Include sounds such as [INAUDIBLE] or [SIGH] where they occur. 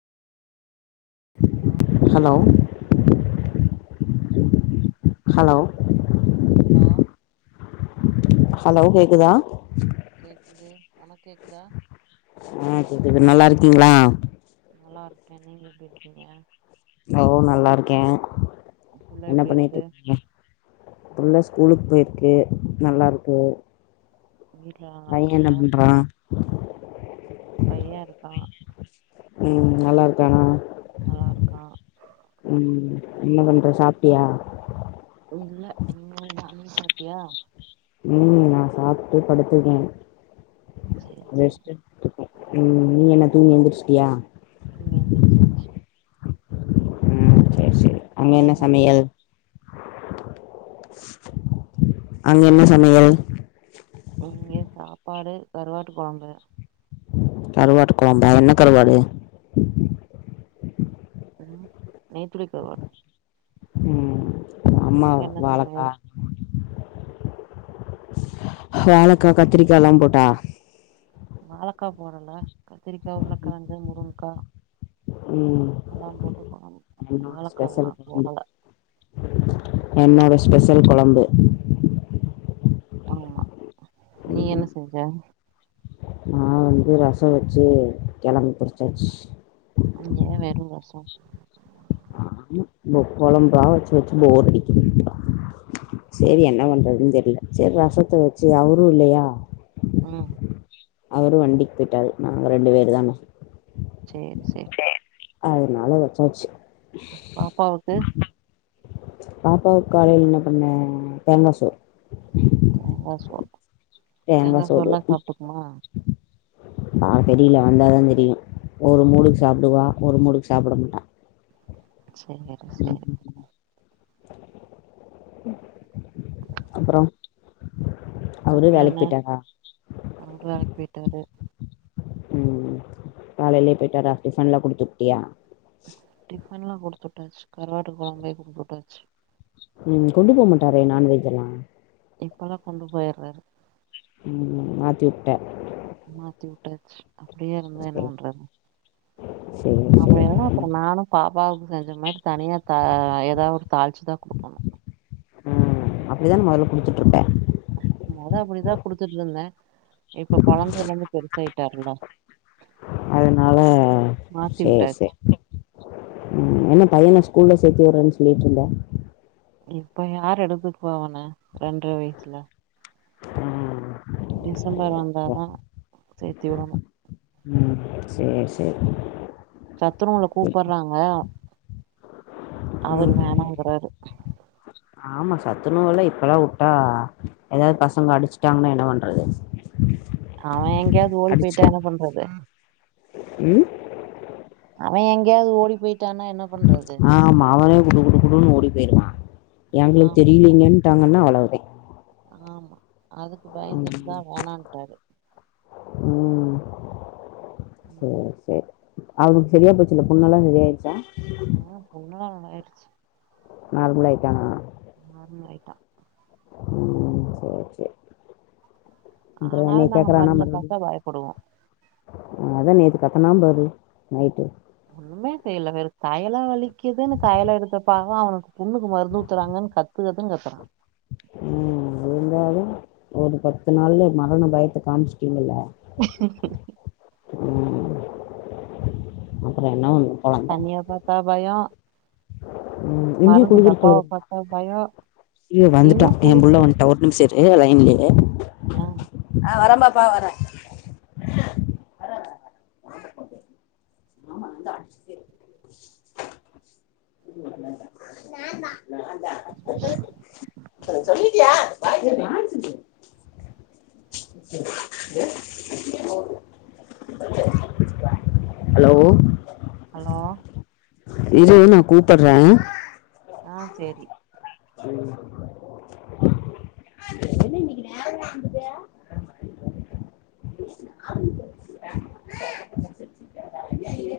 hello hello சொல்லுங்க hello hello hello கேக்குதா கேக்குது உனக்கு கேக்குதா ஆ கேக்குது நல்லா இருக்கீங்ளா நல்லா இருக்கே நீங்க எப்டி இருக்கீங்க ஓ நல்லா இருக்கே புள்ள என்ன எப்டி பண்ணிட் இருக்கு இருக்கீங்க புள்ள ஸ்கூலுக் போயிருக்கு நல்லா இருக்கு வீட்ல நல்லா பைய என்ன இருக்காங்களா பண்றா பைய இருக்கா ம் நல்லா இருக்கானா நல்லா இருக்கா ம் என்ன பண்ற சாப்டியா இல்ல இன்மேல்தா நீ சாப்டியா ம் நா சாப்ட்டு படுத்துருக்கே சேரி சேரி ரெஸ்ட்டு ம் நீ என்ன தூங்கி எந்திரிச்சுட்டியா தூங்கி எந்திரிச்சாச்சு ம் சேரி சேரி அங்க என்ன சமையல் அங்க என்ன சமையல் இங்க சாப்பாடு கருவாட்டு கொழம்பு கருவாட்டு கொழம்பா என்ன கருவாடு ம் நெய்துளி கருவாடு ம் அங்க அம்மாகு என்ன வாழக்கா சமையல் வாழக்கா கத்திரிக்கால்லா போட்டா வாழக்கா போடல கத்திரிக்கா உருளக்கெழங்கு முருங்க்கா ம் எல்லா போட்டு பண்னணு என்னோட ஸ்பெஷல் வாழக்கால்லா குழம்பு போடல என்னோட ஸ்பெஷல் கொழம்பு ஆமா நீ என்ன செஞ்ச நா வந்து ரசோ வச்சு கெழங்கு பொரிச்சாச்சு இங்க வெறு ரசோ ஆ மு முட் கொழம்பா வச்சு வச்சு போர் அடிக்குது சேரி என்ன பண்றதுன்னு தெரியல சேரி ரசத்த வச்சு அவரு இல்லயா ம் அவரு வண்டிக்கு போயிட்டாரு நாங்க ரெண்டு பேரு தான சேரி சேரி அதனால வச்சாச்சு பாப்பாவுக்கு பாப்பாவுக்கு காலைல என்ன பண்ணே தேங்கா சோறு தேங்கா சோறு தேங்காய் தேங்கா சோறுல்லா சாப்ட்டுக்குமா அ தெரியல வந்தாதா தெரியு ஒரு மூடுக்கு சாப்டுவா ஒரு மூடுக்கு சாப்ட மாட்டா சேரி சேரி அப்பறோ அப்பறோ என்ன அவரு வேலைக்கு போயிட்டாரு ம் காலையிலயே போயிட்டாரா டிஃபன்எல்லா குடுத்து உட்டியா டிஃபன்ல்லா குடுத்து வுட்டாச்சு கருவாட்டு கொழம்பே குடுத்து வுட்டாச்சு ம் கொண்டு போமாட்டாரே நான்வெஜ்ல்லா இப்பல்லா கொண்டு போயிடுறாரு ம் மாத்தி விட்டே மாத்தி வுட்டாச்சு அப்டியே இருந்தா என்ன பண்றது சேரி சேரி அப்பறோ நானு பாப்பாவுக்கு செஞ்ச மாரி தனியா த ஏதாவது தாளிச்சுதா குடுக்கணு ம் அப்டித்தான மொதல்ல குடித்துட்டுருப்பே மொத அப்டிதா குடுத்துட்டு இருந்தே இப்ப கொழந்த எல்லாமே பெருசாயிட்டாங்கல்ல அதனால மாத்தி சேரி விட்டாச்சு சேரி ம் என்ன பையன ஸ்கூல்ல சேத்தி விடுறேன்னு சொல்லிட்டுருந்த இப்ப யாரு எடுத்துட்டு போவன ரெண்டற வயசுல ம் ம் டிசம்பர் வந்தாதா சேத்தி விடணு ம் சேரி சேரி சத்துணவுல கூப்டறாங்க அவரு ம் வேணாங்கறாரு ஆமா சத்துணோவுலா இப்ல்லா வுட்டா ஏதாவது பசங்க அடிச்சுட்டாங்கன்னா என்ன பண்றது அவே எங்கேயாவது ஓடி அடிச்சு போயிட்டா என்ன பண்றது ம் அவ எங்கயாவது ஓடி போயி ஆமா அவனே குடு குடு குடுனு ஓடி போயிருவா எங்களுக் தெரியலீங்க ட்டாங்கன்னா அவ்வளவுதே அனா ஆமா அதுக்கு ம் பயந்துட்டுதா வேணான்டாரு ம் ம் சரி சரி அவளுக்கு சரியா போச்சுல்ல புண்ணுல்லா சரிய ஆயிச்சா ஆ புண்ணுலா நல்லாயிருச்சு நார்மல் ஆயிட்டானா நார்மல் ஆயிட்டா ம் செரி செரி அப்புற ஆனாலு என்னய நாங்க கேக்குறனா மருந்த மறுவடி பாத்தா பயப்படுவோ அதா நேத்து கத்துனா பாரு நைட்டு ஒண்ணுமே செய்யல வேரு தலலா வலிகுதுனு தயல எடுத்தப்பாங்க அவனுக்கு புண்ணுக்கு மருந்து ஊத்துறாங்கனு கத் [UNINTELLIGIBLE] கத்துறா ம் இருந்தாலு ஒரு பத்து நாள்ல மரண பயத்த காமிச்சுட்டீங்கல்ல ச [UNINTELLIGIBLE] அப்பறோ என்ன கொழந்த தண்ணியா பாத்தா பய ம் இங்கேயு குளிரிறுக்கு பயோ இரு இன்னு வந்துட்டா புடி என் புள்ளவன்ட ஒரு நிமிச இரு லைன்ல இரு ஆ ஆ வரம்பப்பா வரே ஆமாான் [UNINTELLIGIBLE] சொல்லிட்டியா ப சொல் ஏ [UNINTELLIGIBLE] ஹலோ ஹலோ இரு நா கூப்புறே ஆ செரி என்ன இன்னைக்கு நேர இருந்தது [UNINTELLIGIBLE]